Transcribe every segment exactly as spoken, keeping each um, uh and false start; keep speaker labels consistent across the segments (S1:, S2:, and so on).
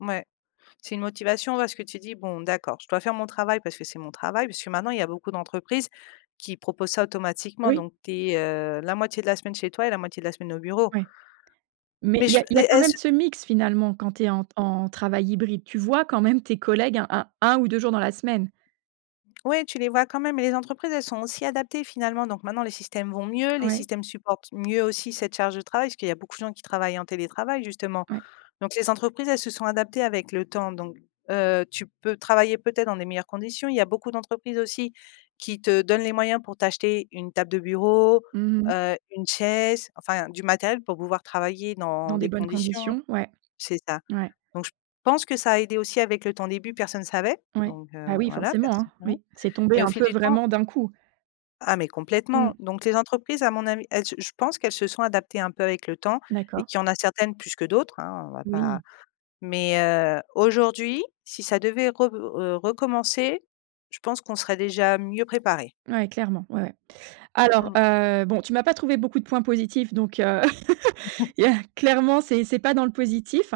S1: Mouais. C'est une motivation, parce que tu dis: «Bon d'accord, je dois faire mon travail parce que c'est mon travail» puisque maintenant il y a beaucoup d'entreprises qui proposent ça automatiquement,
S2: Oui.
S1: donc tu es, heu, la moitié de la semaine chez toi et la moitié de la semaine au bureau.
S2: Oui, mais
S1: Mais
S2: il y a
S1: je
S2: il y
S1: les
S2: a quand même
S1: est-ce
S2: ce mix finalement, quand tu es en t en travail hybride. Tu vois quand même tes collègues un un un ou deux jours dans la semaine.
S1: Ouais tu les vois quand même. Les entreprises elles sont aussi adaptées finalement, donc maintenant les systèmes vont mieux, les
S2: Ouais.
S1: systèmes supportent mieux aussi cette charge de travail, parce qu'il y a beaucoup de gens qui travaillent en télétravail justement
S2: Ouais.
S1: donc les entreprises, elles se sont adaptées avec le temps, donc heu, tu peux travailler peut-être dans des meilleures conditions. Il y a beaucoup d'entreprises aussi qui te donnent les moyens pour t'acheter une table de bureau,
S2: Mmh mh.
S1: heu, une chaise, enfin, du matériel pour pouvoir travailler dans
S2: Dans des
S1: des
S2: bonnes
S1: conditions
S2: conditions. Ouais.
S1: c'est ça
S2: Ouais.
S1: donc je pense que ça a aidé aussi avec le temps. Au début personne savait,
S2: Ouais.
S1: donc
S2: Bah
S1: heu,
S2: oui
S1: voilà
S2: forcément, hein,
S1: personne savait
S2: oui. C'est tombé
S1: mais au
S2: un
S1: fil
S2: peu
S1: du temps
S2: vraiment d'un coup.
S1: Ah mais complètement
S2: Mmh.
S1: donc les entreprises à mon avis elles je je pense qu'elles se sont adaptées un peu avec le temps et
S2: D'accord.
S1: qu'il y a en a certaines plus que d'autres, hein, on va pas
S2: Oui.
S1: mais heu, aujourd'hui, si ça devait rev heu, recommencer, je pense qu'on serait déjà mieux préparés.
S2: Ouais, clairement. Ouais, ouais. Alors,
S1: Mmh.
S2: heu, bon tu m'as pas trouvé beaucoup de points positifs donc heu, il y a clairement c'est c'est pas dans le positif.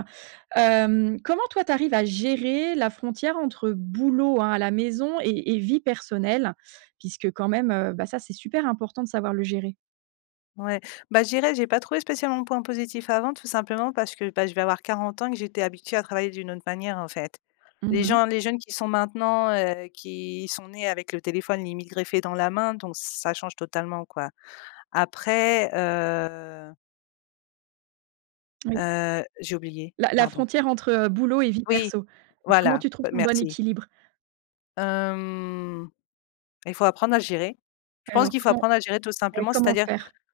S2: Hem, comment toi tu arrives à gérer la frontière entre boulot, hein, à la maison et et vie personnelle? Puisque quand même, heu bah ça, c'est super important de savoir le gérer.
S1: Ouais. Bah je dirais: «J'ai pas trouvé spécialement de points positifs avant tout simplement parce que bah, je vais avoir quarante ans que j'étais habituée à travailler d'une autre manière» en fait. Les
S2: Mmh mh.
S1: gens, les jeunes qui sont maintenant, heu, qui sont nés avec le téléphone limite greffé dans la main donc ça change totalement quoi. Après, heu
S2: Oui.
S1: heu, j'ai oublié,
S2: La la
S1: pardon.
S2: frontière entre, heu, boulot et vie
S1: Oui
S2: perso. Comment
S1: voilà,
S2: tu trouves
S1: heu,
S2: ton bon
S1: merci.
S2: équilibre?
S1: Hem, il faut apprendre à gérer. Je
S2: Et
S1: pense
S2: alors
S1: qu'il faut
S2: comment
S1: apprendre à gérer tout
S2: ouais
S1: simplement,
S2: comment
S1: c'est-à-dire
S2: faire?